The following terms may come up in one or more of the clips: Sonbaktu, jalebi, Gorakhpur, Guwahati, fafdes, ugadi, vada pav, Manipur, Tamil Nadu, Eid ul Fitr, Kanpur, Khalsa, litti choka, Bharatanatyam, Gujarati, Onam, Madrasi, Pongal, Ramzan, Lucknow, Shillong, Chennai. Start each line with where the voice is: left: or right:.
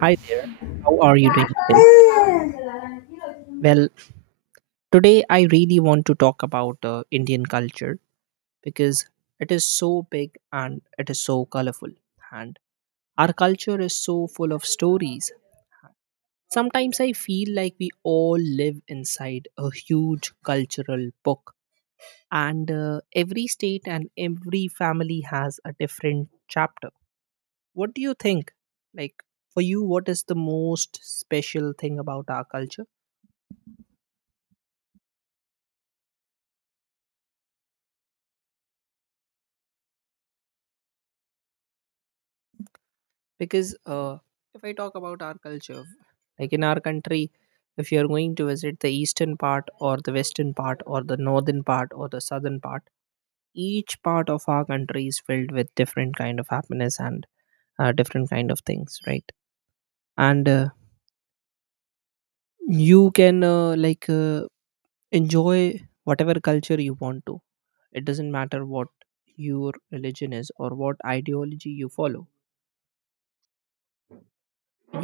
right: Hi there. How are you doing today? Well, today I really want to talk about Indian culture because it is so big and it is so colorful. And our culture is so full of stories. Sometimes I feel like we all live inside a huge cultural book, and every state and every family has a different chapter. What do you think? Like, for you, what is the most special thing about our culture? Because if I talk about our culture, like in our country, if you are going to visit the eastern part or the western part or the northern part or the southern part, each part of our country is filled with different kind of happiness and different kind of things, right? And you can enjoy whatever culture you want to. It doesn't matter what your religion is or what ideology you follow.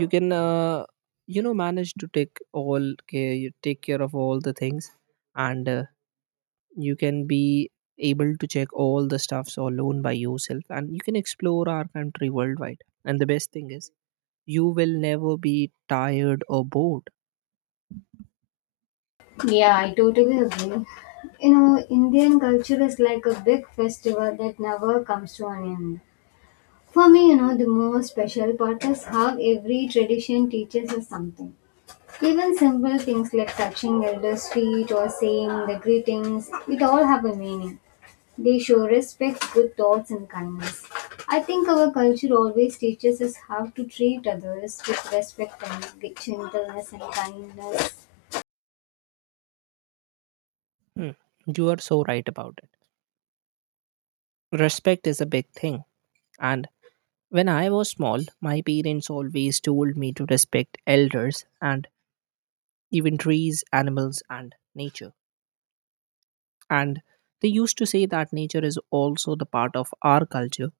right: You can manage to take all care, you take care of all the things. And you can be able to check all the stuffs alone by yourself, and you can explore our country worldwide. And the best thing is you will never be tired or bored.
left: Yeah, I totally agree. You know, Indian culture is like a big festival that never comes to an end. For me, you know, the most special part is how every tradition teaches us something. Even simple things like touching elders' feet or saying the greetings, it all have a meaning. They show respect, good thoughts, and kindness. I think our culture always teaches us how to treat others with respect and with gentleness and kindness.
right: Hmm, you are so right about it. Respect is a big thing, and when I was small my parents always told me to respect elders, and even trees, animals, and nature. And they used to say that nature is also the part of our culture.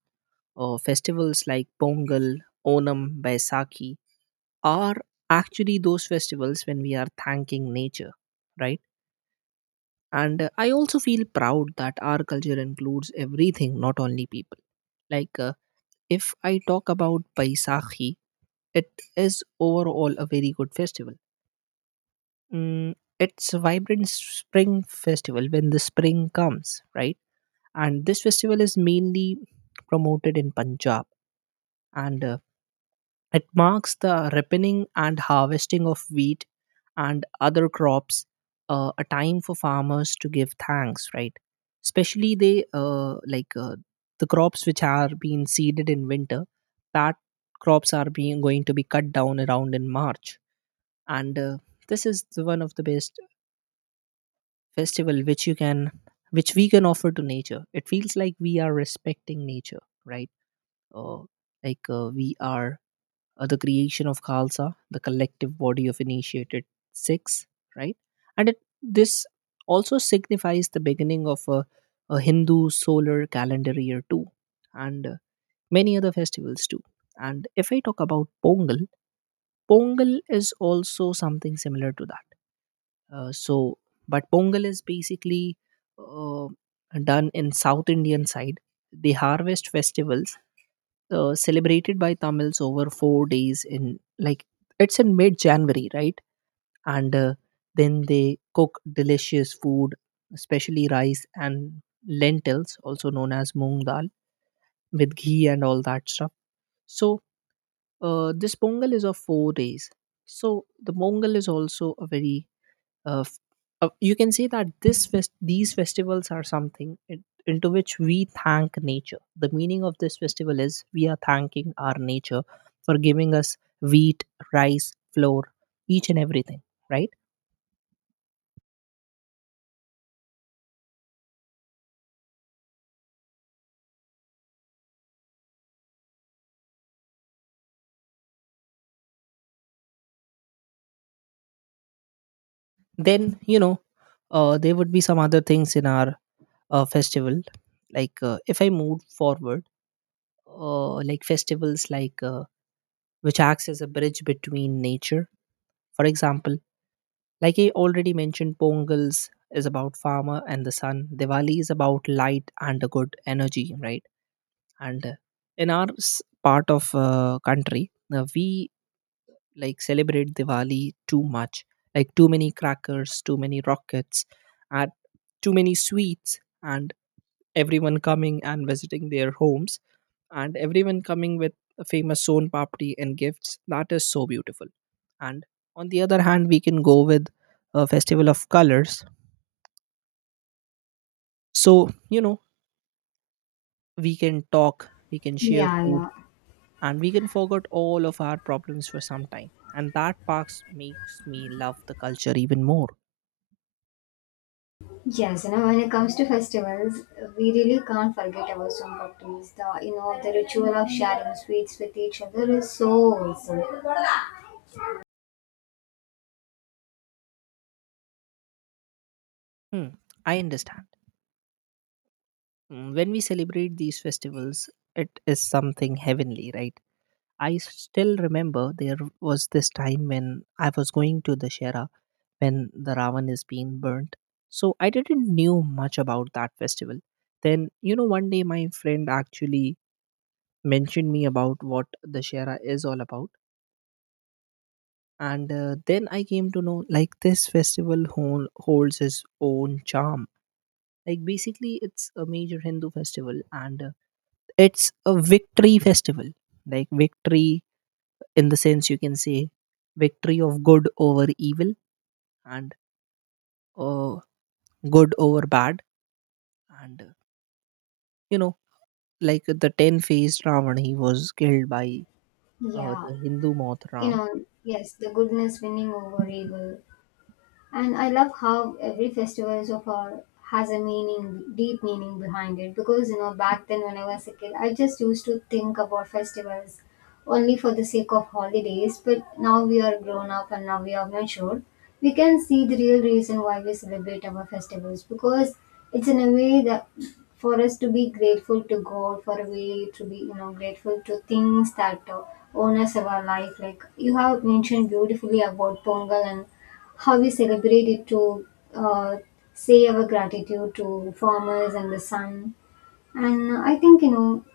right: Festivals like Pongal, Onam, Baisakhi are actually those festivals when we are thanking nature, right? And I also feel proud that our culture includes everything, not only people. Like, if I talk about Baisakhi, it is overall a very good festival. It's a vibrant spring festival when the spring comes, right? And this festival is mainly promoted in Punjab, and it marks the ripening and harvesting of wheat and other crops, a time for farmers to give thanks, right? Especially the crops which are being seeded in winter, that crops are being going to be cut down around in March. And this is the one of the best festival which you can which we can offer to nature. It feels like we are respecting nature, right? Uh, like uh, we are the creation of Khalsa, the collective body of initiated Sikhs, right? And this also signifies the beginning of a Hindu solar calendar year too, and many other festivals too. And if I talk about Pongal, Pongal is also something similar to that. Uh, so, but Pongal is basically uh, done in South Indian side. They harvest festivals celebrated by Tamils over 4 days in it's in mid January, right? And then they cook delicious food, especially rice and lentils, also known as moong dal, with ghee and all that stuff. So this Pongal is of 4 days. So the pongal is also a very uh, f- you can say that these festivals are something into which we thank nature. The meaning of this festival is we are thanking our nature for giving us wheat, rice, flour, each and everything, right? Then there would be some other things in our festival. Like, if I move forward, like festivals which acts as a bridge between nature, for example. Like I already mentioned, Pongals is about farmer and the sun. Diwali is about light and a good energy, right? And in our part of country, we like celebrate Diwali too much, like too many crackers, too many rockets, and too many sweets, and everyone coming and visiting their homes, and everyone coming with a famous son papdi and gifts. That is so beautiful. And on the other hand, we can go with a festival of colors. So, we can talk, we can share
left: Yeah,
right: food,
left: yeah.
right: and we can forget all of our problems for some time. And that parks makes me love the culture even more.
left: Yes, you know, when it comes to festivals, we really can't forget about Sonbaktu's. The the ritual of sharing sweets with each other is so wholesome.
right: Hmm, I understand. When we celebrate these festivals, it is something heavenly, right? I still remember there was this time when I was going to the Shera when the Ravan is being burnt. So I didn't knew much about that festival. Then, one day my friend actually mentioned me about what Dashera is all about. And then I came to know like this festival holds its own charm. Like basically, it's a major Hindu festival, and it's a victory festival. Like victory, in the sense you can say, victory of good over evil, and uh, good over bad. And you know, like the 10 faced Ravan, he was killed by
left: Yeah,
right: the Hindu moth
left: you
right: Ram.
left: know, yes, the goodness winning over evil. And I love how every festival so far has a meaning, deep meaning behind it. Because you know, back then when I was a kid, I just used to think about festivals only for the sake of holidays. But now we are grown up and now we are mature. We can see the real reason why we celebrate our festivals because it's in a way that for us to be grateful to God, for a way to be, you know, grateful to things that own us our life. Like you have mentioned beautifully about Pongal and how we celebrate it to uh, say our gratitude to farmers and the sun. And I think, you know,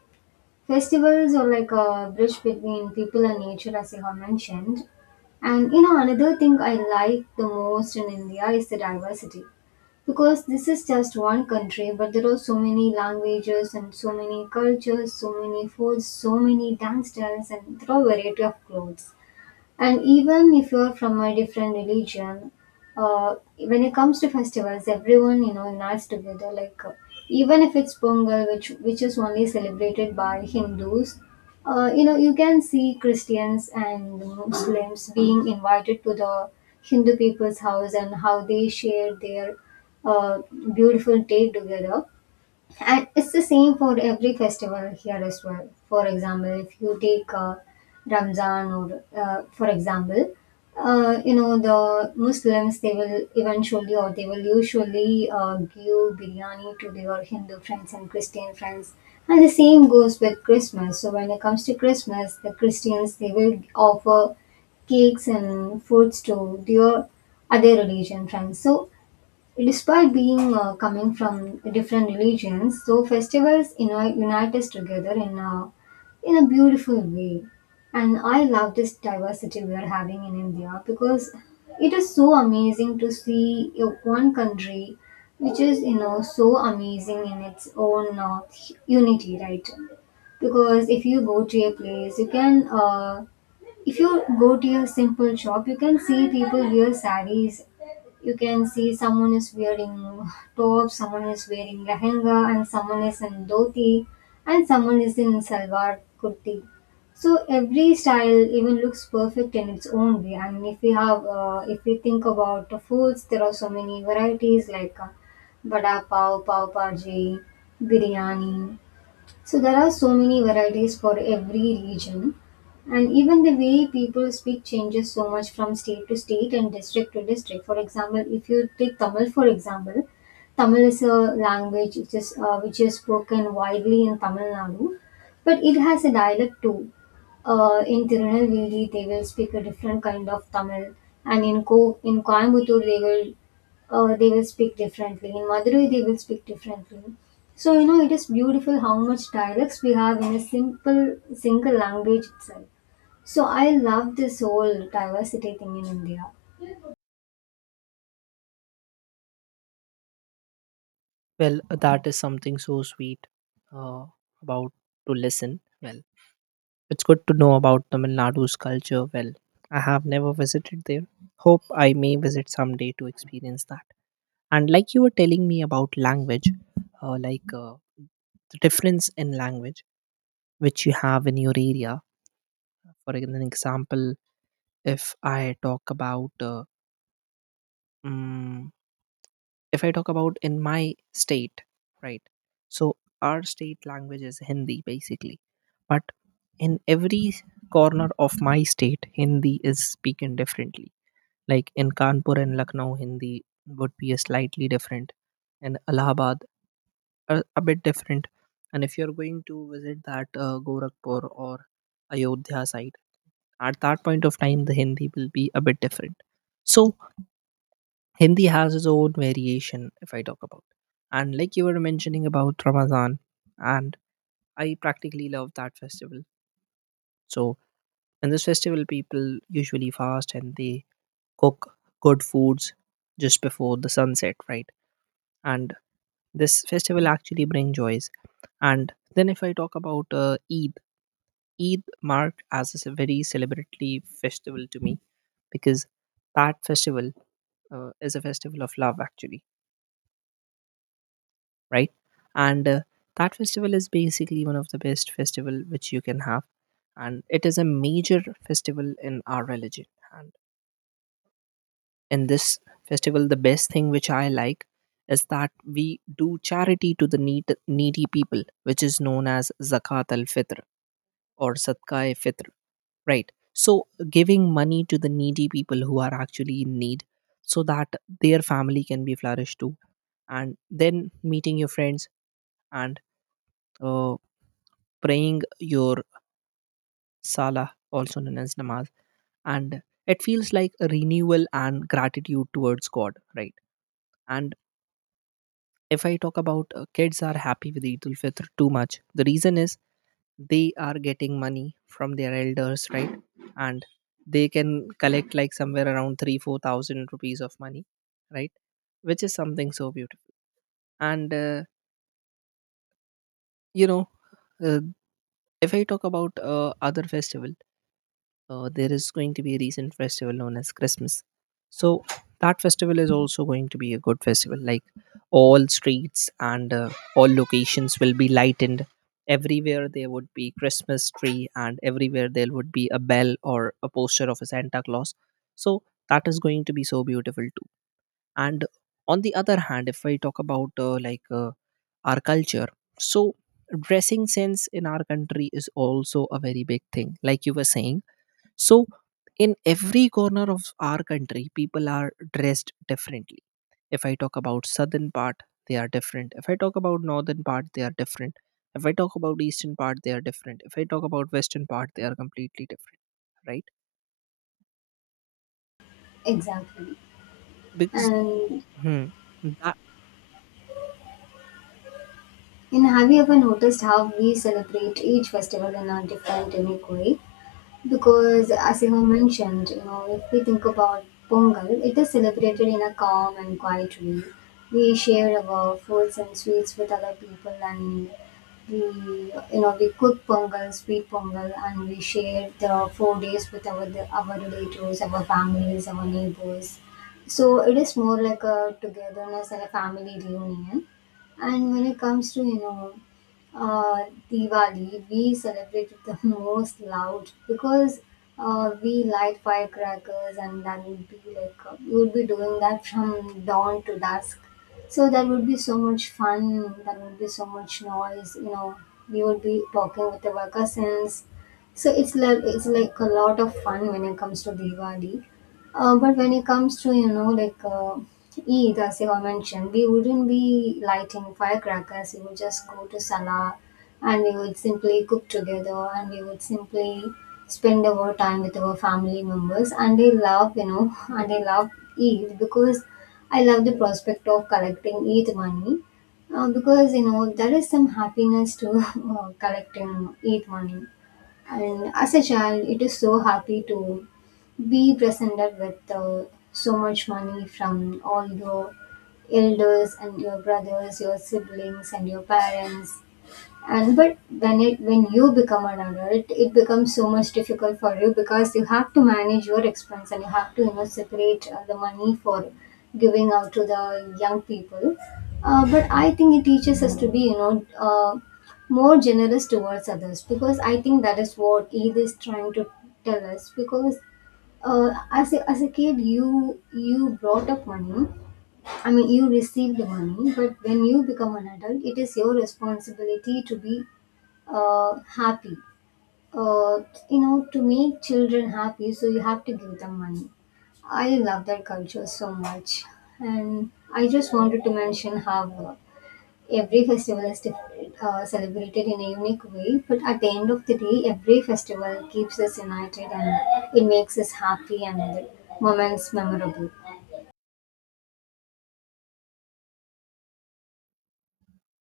left: festivals are like a bridge between people and nature, as you have mentioned. And, you know, another thing I like the most in India is the diversity. Because this is just one country, but there are so many languages and so many cultures, so many foods, so many dance styles, and there are variety of clothes. And even if you're from a different religion, when it comes to festivals, everyone you know unites together. Even if it's Pongal, which is only celebrated by Hindus, you know you can see Christians and Muslims being invited to the Hindu people's house and how they share their uh, beautiful day together. And it's the same for every festival here as well. For example, if you take Ramzan, or for example, you know the Muslims they will eventually or they will usually give biryani to their Hindu friends and Christian friends. And the same goes with Christmas. So when it comes to Christmas, the Christians they will offer cakes and foods to their other religion friends. So despite being coming from different religions, so festivals you know, unite us together in a beautiful way. And I love this diversity we are having in India because it is so amazing to see one country which is you know so amazing in its own unity, right? Because if you go to a place you can, if you go to your simple shop, you can see people wear saris. You can see someone is wearing top, someone is wearing lehenga, and someone is in dhoti, and someone is in salwar kurti. So every style even looks perfect in its own way. And if we have, if we think about the foods, there are so many varieties like vada pav, pav bhaji, biryani. So there are so many varieties for every region, and even the way people speak changes so much from state to state and district to district. For example, if you take Tamil, for example, Tamil is a language which is which is spoken widely in Tamil Nadu, but it has a dialect too. In Tirunelveli, they will speak a different kind of Tamil, and in Coimbatore, they will, they will speak differently. In Madurai, they will speak differently. So you know, it is beautiful how much dialects we have in a simple single language itself. So I love this whole diversity thing in India.
right: Well, that is something so sweet uh, about to listen. Well, it's good to know about Tamil Nadu's culture. Well, I have never visited there. Hope I may visit someday to experience that. And like you were telling me about language, uh, like uh, the difference in language which you have in your area. For an example, if I talk about mm, if I talk about in my state, right? So our state language is Hindi basically, but in every corner of my state, Hindi is spoken differently. Like in Kanpur and Lucknow, Hindi would be a slightly different, and Allahabad a bit different. And if you're going to visit that Gorakhpur or Ayodhya side, at that point of time the hindi will be a bit different. So hindi has its own variation, if I talk about. And like you were mentioning about Ramadan, and I practically love that festival. So in this festival people usually fast, and they cook good foods just before the sunset, right? And this festival actually brings joys. And then if I talk about Eid, Eid marked as a very celebratory festival to me, because that festival is a festival of love, actually, right? And that festival is basically one of the best festival which you can have, and it is a major festival in our religion. And in this festival the best thing which I like is that we do charity to the needy people, which is known as zakat al fitr or sadqa e fitr, right? So giving money to the needy people who are actually in need, so that their family can be flourished too. And then meeting your friends, and uh, praying your salah, also known as namaz. And it feels like a renewal and gratitude towards God, right? And if I talk about kids are happy with Eid ul Fitr too much, the reason is they are getting money from their elders, right? And they can collect like somewhere around three, 4,000 rupees of money, right? Which is something so beautiful. And you know, uh, if I talk about other festival, there is going to be a recent festival known as Christmas. So that festival is also going to be a good festival. Like all streets and all locations will be lightened. Everywhere there would be Christmas tree, and everywhere there would be a bell or a poster of a Santa Claus. So that is going to be so beautiful too. And on the other hand, if I talk about our culture, so dressing sense in our country is also a very big thing. Like you were saying, so in every corner of our country, people are dressed differently. If I talk about southern part, they are different. If I talk about northern part, they are different. If I talk about eastern part, they are different. If I talk about western part, they are completely different, right?
left: Exactly.
right: Because
left: And
right: hmm, that,
left: And have you ever noticed how we celebrate each festival in a different, unique way? Because, as you have mentioned, you know, if we think about Pongal, it is celebrated in a calm and quiet way. We share our foods and sweets with other people, and we, you know, we cook Pongal, sweet Pongal, and we share the 4 days with our relatives, our families, our neighbors. So it is more like a togetherness and a family reunion. And when it comes to you know uh, Diwali, we celebrated the most loud because we light firecrackers and that would be like, we would be doing that from dawn to dusk. So that would be so much fun, that would be so much noise, you know, we would be talking with our cousins. So it's like a lot of fun when it comes to Diwali. But when it comes to, you know, Eid, as you have mentioned, we wouldn't be lighting firecrackers. We would just go to Salah and we would simply cook together and we would simply spend our time with our family members. And they love, you know, and they love Eid because I love the prospect of collecting Eid money. Because, you know, there is some happiness to collecting Eid money. And as a child, it is so happy to be presented with so much money from all your elders and your brothers, your siblings, and your parents and but when it, when you become an adult, it becomes so much difficult for you because you have to manage your expense and you have to you know separate the money for giving out to the young people. But I think it teaches us to be, you know, more generous towards others because I think that is what Eid is trying to tell us because as a kid you brought up money, I mean, you received money, but when you become an adult, it is your responsibility to be uh, happy. Uh, you know, to make children happy, so you have to give them money. I love that culture so much, and I just wanted to mention how every festival is celebrated in a unique way. But at the end of the day, every festival keeps us united and it makes us happy and the moments memorable.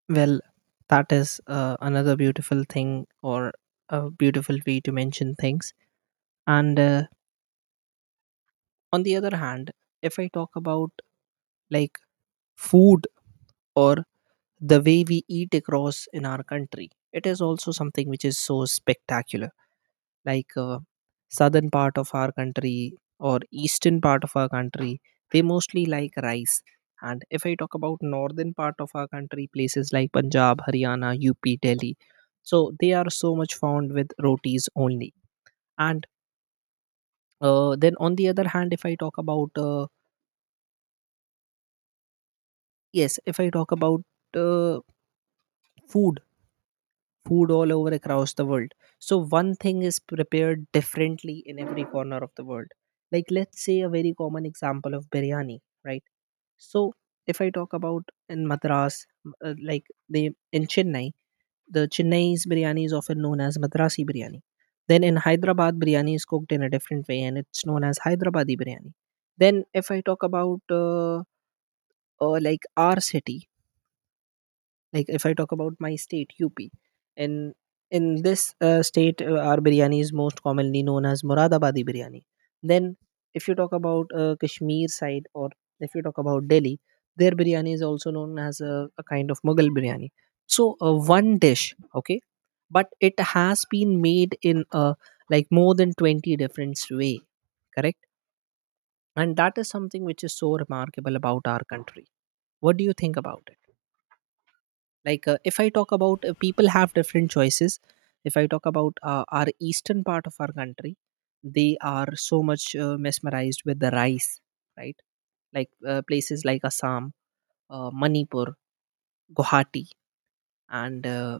right: well, that is another beautiful thing, or a beautiful way to mention things. And on the other hand, if I talk about like food or the way we eat across in our country, it is also something which is so spectacular. Like, southern part of our country or eastern part of our country, they mostly like rice. And if I talk about northern part of our country, places like Punjab, Haryana, UP, Delhi, so they are so much fond with rotis only. And then on the other hand if I talk about yes if I talk about food, food all over across the world. So one thing is prepared differently in every corner of the world. Like let's say a very common example of biryani, right? So if I talk about in Madras, m- like they in Chennai, the Chennai's biryani is often known as Madrasi biryani. Then in Hyderabad, biryani is cooked in a different way, and it's known as Hyderabadi biryani. Then if I talk about, like our city, like if I talk about my state, UP, and in this state, our biryani is most commonly known as Muradabadi biryani. Then if you talk about Kashmir side, or if you talk about Delhi, their biryani is also known as a kind of Mughal biryani. So one dish, okay, but it has been made in like more than 20 different way, correct, and that is something which is so remarkable about our country. What do you think about it? Like if I talk about people have different choices. If I talk about our eastern part of our country, they are so much mesmerized with the rice, right? Like places like Assam, Manipur, Guwahati, and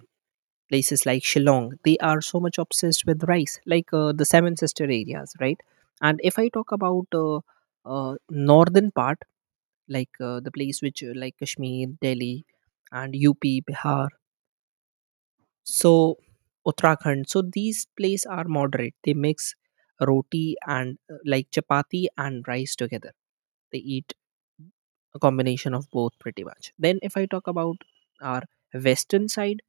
right: places like Shillong, they are so much obsessed with rice, like the seven sister areas, right? And if I talk about uh, northern part, like the place which like Kashmir, Delhi, and UP, Bihar, so Uttarakhand. So these plates are moderate. They mix roti and like chapati and rice together. They eat a combination of both, pretty much. Then if I talk about our western side,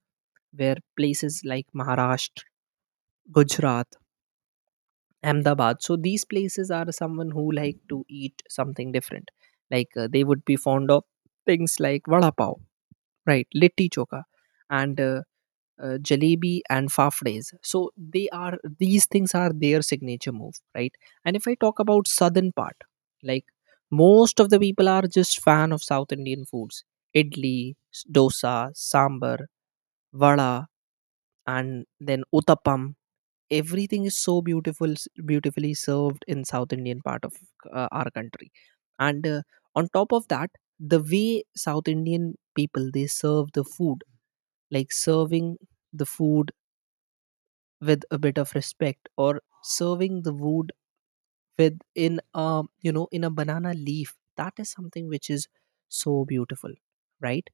right: where places like Maharashtra, Gujarat, Ahmedabad, so these places are someone who like to eat something different. Like they would be fond of things like vada pav, right, litti choka, and jalebi and fafdes, so they are, these things are their signature move, right? And if I talk about southern part, like, most of the people are just fan of South Indian foods: idli, dosa, sambar, vada, and then uttapam. Everything is so beautiful, beautifully served in South Indian part of our country. And on top of that, the way South Indian people they serve the food, like serving the food with a bit of respect, or serving the wood with, in a in a banana leaf, that is something which is so beautiful, right?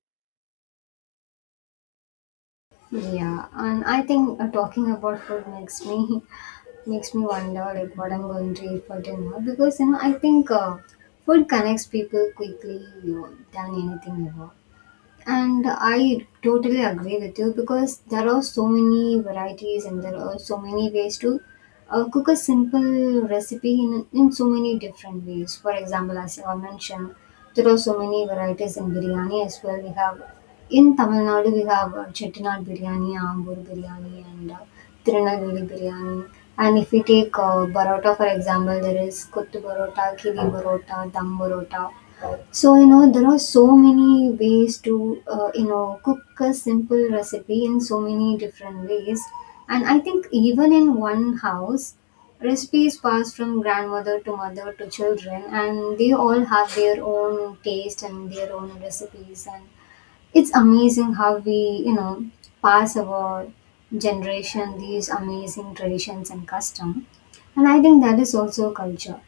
left: Yeah, and I think talking about food makes me makes me wonder like what I'm going to eat for dinner because you know I think, food connects people quickly you know, than anything ever. And I totally agree with you because there are so many varieties and there are so many ways to cook a simple recipe in so many different ways. For example, as I mentioned, there are so many varieties in biryani as well. We have in Tamil Nadu, we have Chettinad biryani, Ambur biryani, and Tirunelveli biryani. And if we take Barota, for example, there is Kuttu Barota, Kili Barota, Dam Barota. So, you know, there are so many ways to, you know, cook a simple recipe in so many different ways. And I think even in one house, recipes pass from grandmother to mother to children, and they all have their own taste and their own recipes. And it's amazing how we, you know, pass our generation these amazing traditions and custom. And I think that is also culture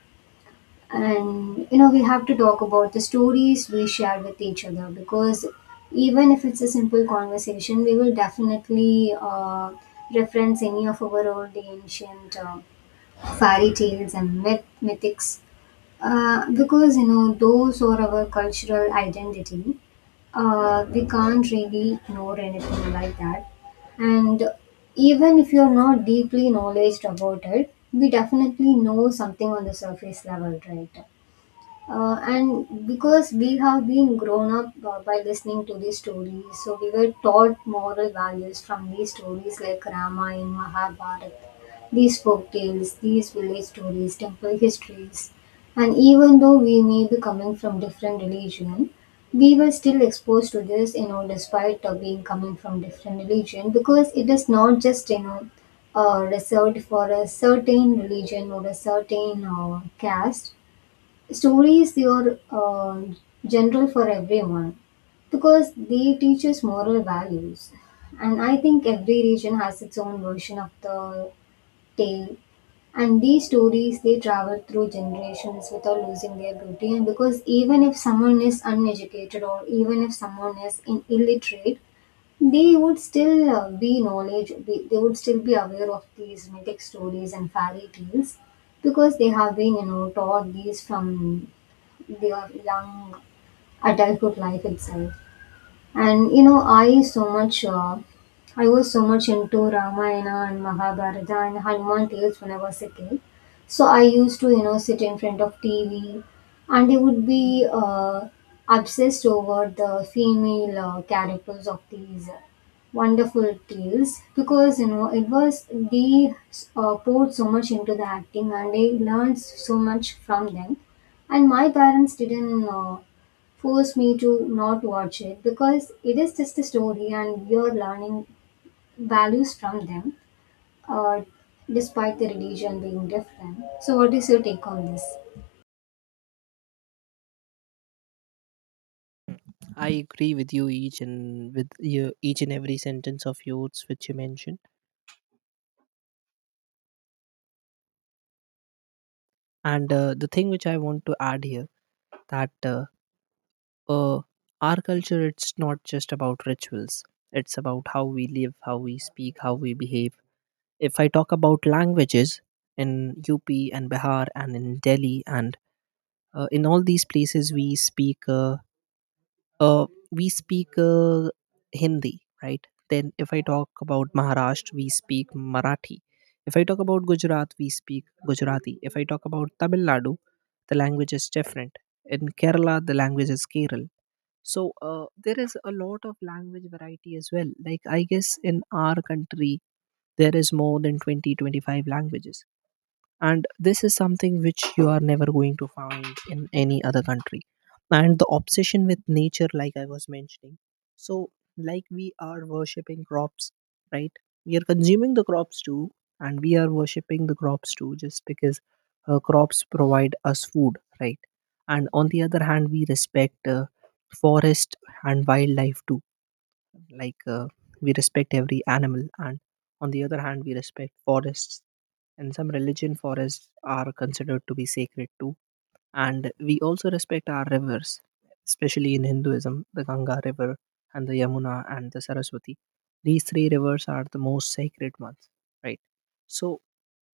left: and you know we have to talk about the stories we share with each other because even if it's a simple conversation we will definitely reference any of our old ancient fairy tales and mythics because you know those are our cultural identity. We can't really ignore anything like that. And even if you're not deeply knowledgeable about it we definitely know something on the surface level, right? And because we have been grown up by listening to these stories, so we were taught moral values from these stories like Ramayana, Mahabharata, these folk tales, these village stories, temple histories. And even though we may be coming from different religion, we were still exposed to this, you know, despite being coming from different religion, because it is not just, you know, reserved for a certain religion or a certain caste. Stories they are general for everyone because they teach us moral values. And I think every region has its own version of the tale. And these stories they travel through generations without losing their beauty. And because even if someone is uneducated or even if someone is in illiterate, they would still be knowledge. They would still be aware of these mythic stories and fairy tales because they have been you know taught these from their young adulthood life itself. And I was so much into Ramayana and Mahabharata and Hanuman tales when I was a kid. So I used to, sit in front of TV, and I would be obsessed over the female characters of these wonderful tales because it was they poured so much into the acting, and I learned so much from them. And my parents didn't. Forced me to not watch it because it is just a story and we are learning values from them, uh, despite the religion being different. So what is your take on this?
right: I agree with you, each and every sentence of yours which you mentioned. And the thing which I want to add here, that uh, our culture, it's not just about rituals. It's about how we live, how we speak, how we behave. If I talk about languages, in UP and Bihar and in Delhi, and in all these places uh, we speak Hindi, right? Then if I talk about Maharashtra, we speak Marathi. If I talk about Gujarat, we speak Gujarati. If I talk about Tamil Nadu, the language is different. In Kerala, the language is Keral. So there is a lot of language variety as well. Like I guess in our country there is more than 20-25 languages. And this is something which you are never going to find in any other country. And the obsession with nature, like I was mentioning, so like we are worshipping crops, right? We are consuming the crops too, and we are worshipping the crops too, just because crops provide us food, right? And on the other hand, we respect forest and wildlife too. Like we respect every animal, and on the other hand we respect forests, and some religion forests are considered to be sacred too. And we also respect our rivers, especially in Hinduism, the Ganga River and the Yamuna and the Saraswati. These three rivers are the most sacred ones, right? So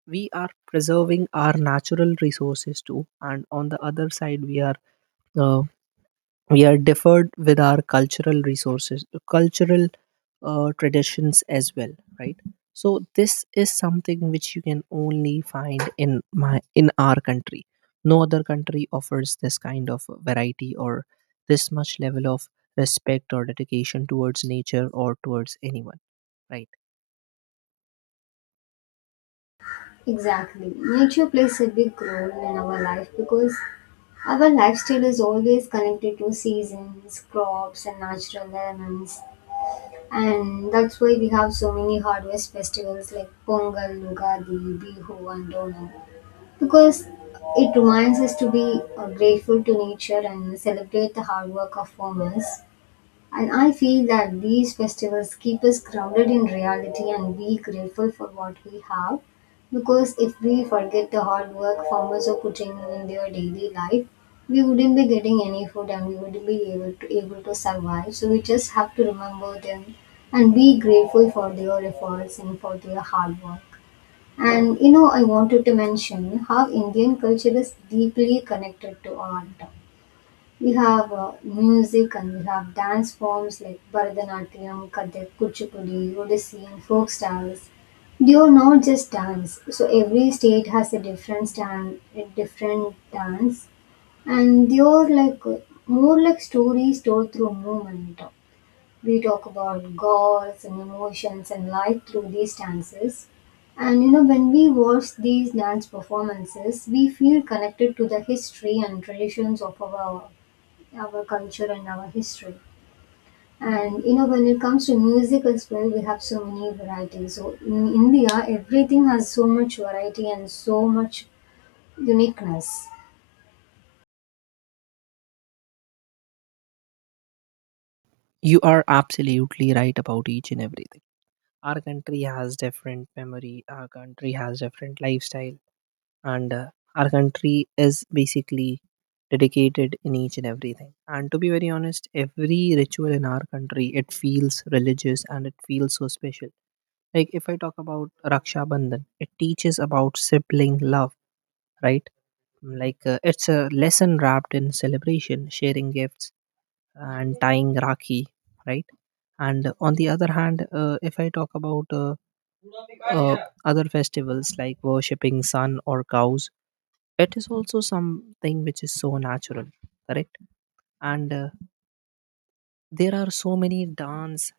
right: we are preserving our natural resources too, and on the other side, we are uh, deferred with our cultural resources, cultural traditions as well, right? So this is something which you can only find in our country. No other country offers this kind of variety or this much level of respect or dedication towards nature or towards anyone, right?
left: Exactly, nature plays a big role in our life because our lifestyle is always connected to seasons, crops and natural elements, and that's why we have so many harvest festivals like Pongal, Ugadi, Bihu and Onam. Because it reminds us to be grateful to nature and celebrate the hard work of farmers. And I feel that these festivals keep us grounded in reality and be grateful for what we have. Because if we forget the hard work farmers are putting in their daily life, we wouldn't be getting any food and we wouldn't be able to survive. So we just have to remember them and be grateful for their efforts and for their hard work. And I wanted to mention how Indian culture is deeply connected to art. We have music, and we have dance forms like Bharatanatyam, Kathak, Kuchipudi, Odissi, and folk styles. They are not just dance. So every state has a different dance, and they are like stories told through movement. We talk about goals and emotions and life through these dances. And when we watch these dance performances, we feel connected to the history and traditions of our culture and our history. And when it comes to music as well, we have so many varieties. So in India, everything has so much variety and so much uniqueness.
right: You are absolutely right about each and everything. Our country has different memory, our country has different lifestyle. And our country is basically dedicated in each and everything, and to be very honest, every ritual in our country, it feels religious and it feels so special. Like if I talk about Raksha Bandhan, it teaches about sibling love, right? Like it's a lesson wrapped in celebration, sharing gifts and tying rakhi, right? And on the other hand, if I talk about uh, other festivals like worshipping sun or cows, it is also something which is so natural, correct? And there are so many dance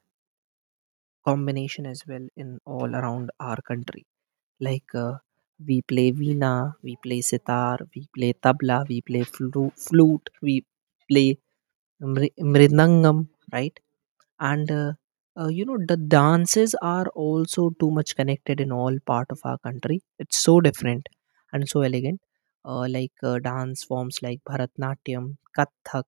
right: combination as well in all around our country. Like we play veena, we play sitar, we play tabla, we play flute, we play mridangam, right? And you know, the dances are also too much connected in all part of our country. It's so different and so elegant. Like dance forms like Bharatnatyam, Kathak,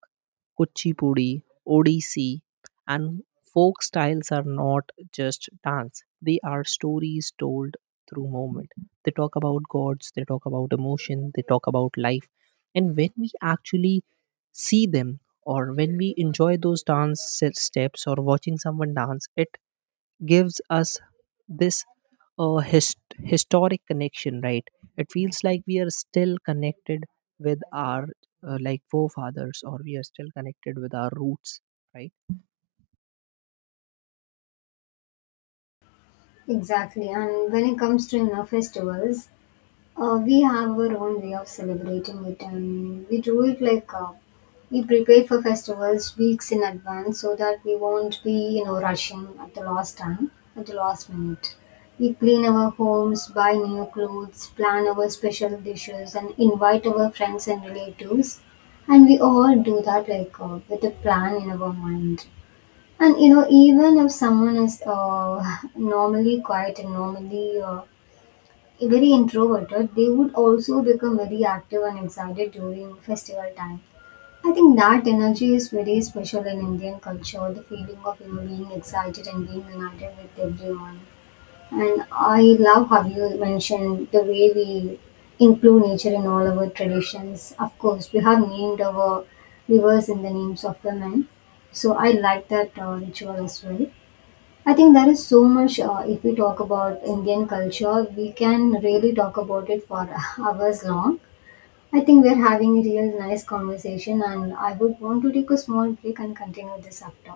right: Kuchipudi, Odissi, and folk styles are not just dance. They are stories told through movement. They talk about gods, they talk about emotion, they talk about life. And when we actually see them, or when we enjoy those dance steps, or watching someone dance, it gives us this uh, his- historic connection, right? It feels like we are still connected with our like forefathers, or we are still connected with our roots, right?
left: Exactly. And when it comes to, festivals, we have our own way of celebrating it, and we do it like we prepare for festivals weeks in advance so that we won't be, rushing at the last minute. We clean our homes, buy new clothes, plan our special dishes, and invite our friends and relatives. And we all do that like, with a plan in our mind. And even if someone is normally quiet and normally very introverted, they would also become very active and excited during festival time. I think that energy is very special in Indian culture, the feeling of, being excited and being united with everyone. And I love how you mentioned the way we include nature in all our traditions. Of course, we have named our rivers in the names of women, so I like that ritual as well. I think there is so much, if we talk about Indian culture, we can really talk about it for hours long. I think we're having a real nice conversation, and I would want to take a small break and continue this after.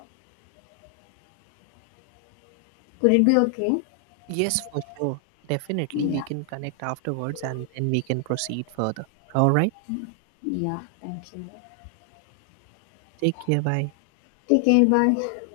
left: Could it be okay?
right: Yes, for sure. Definitely we
left: Yeah,
right: can connect afterwards and then we can proceed further. All right,
left: yeah, thank you.
right: take care, bye.
left: Take care, bye.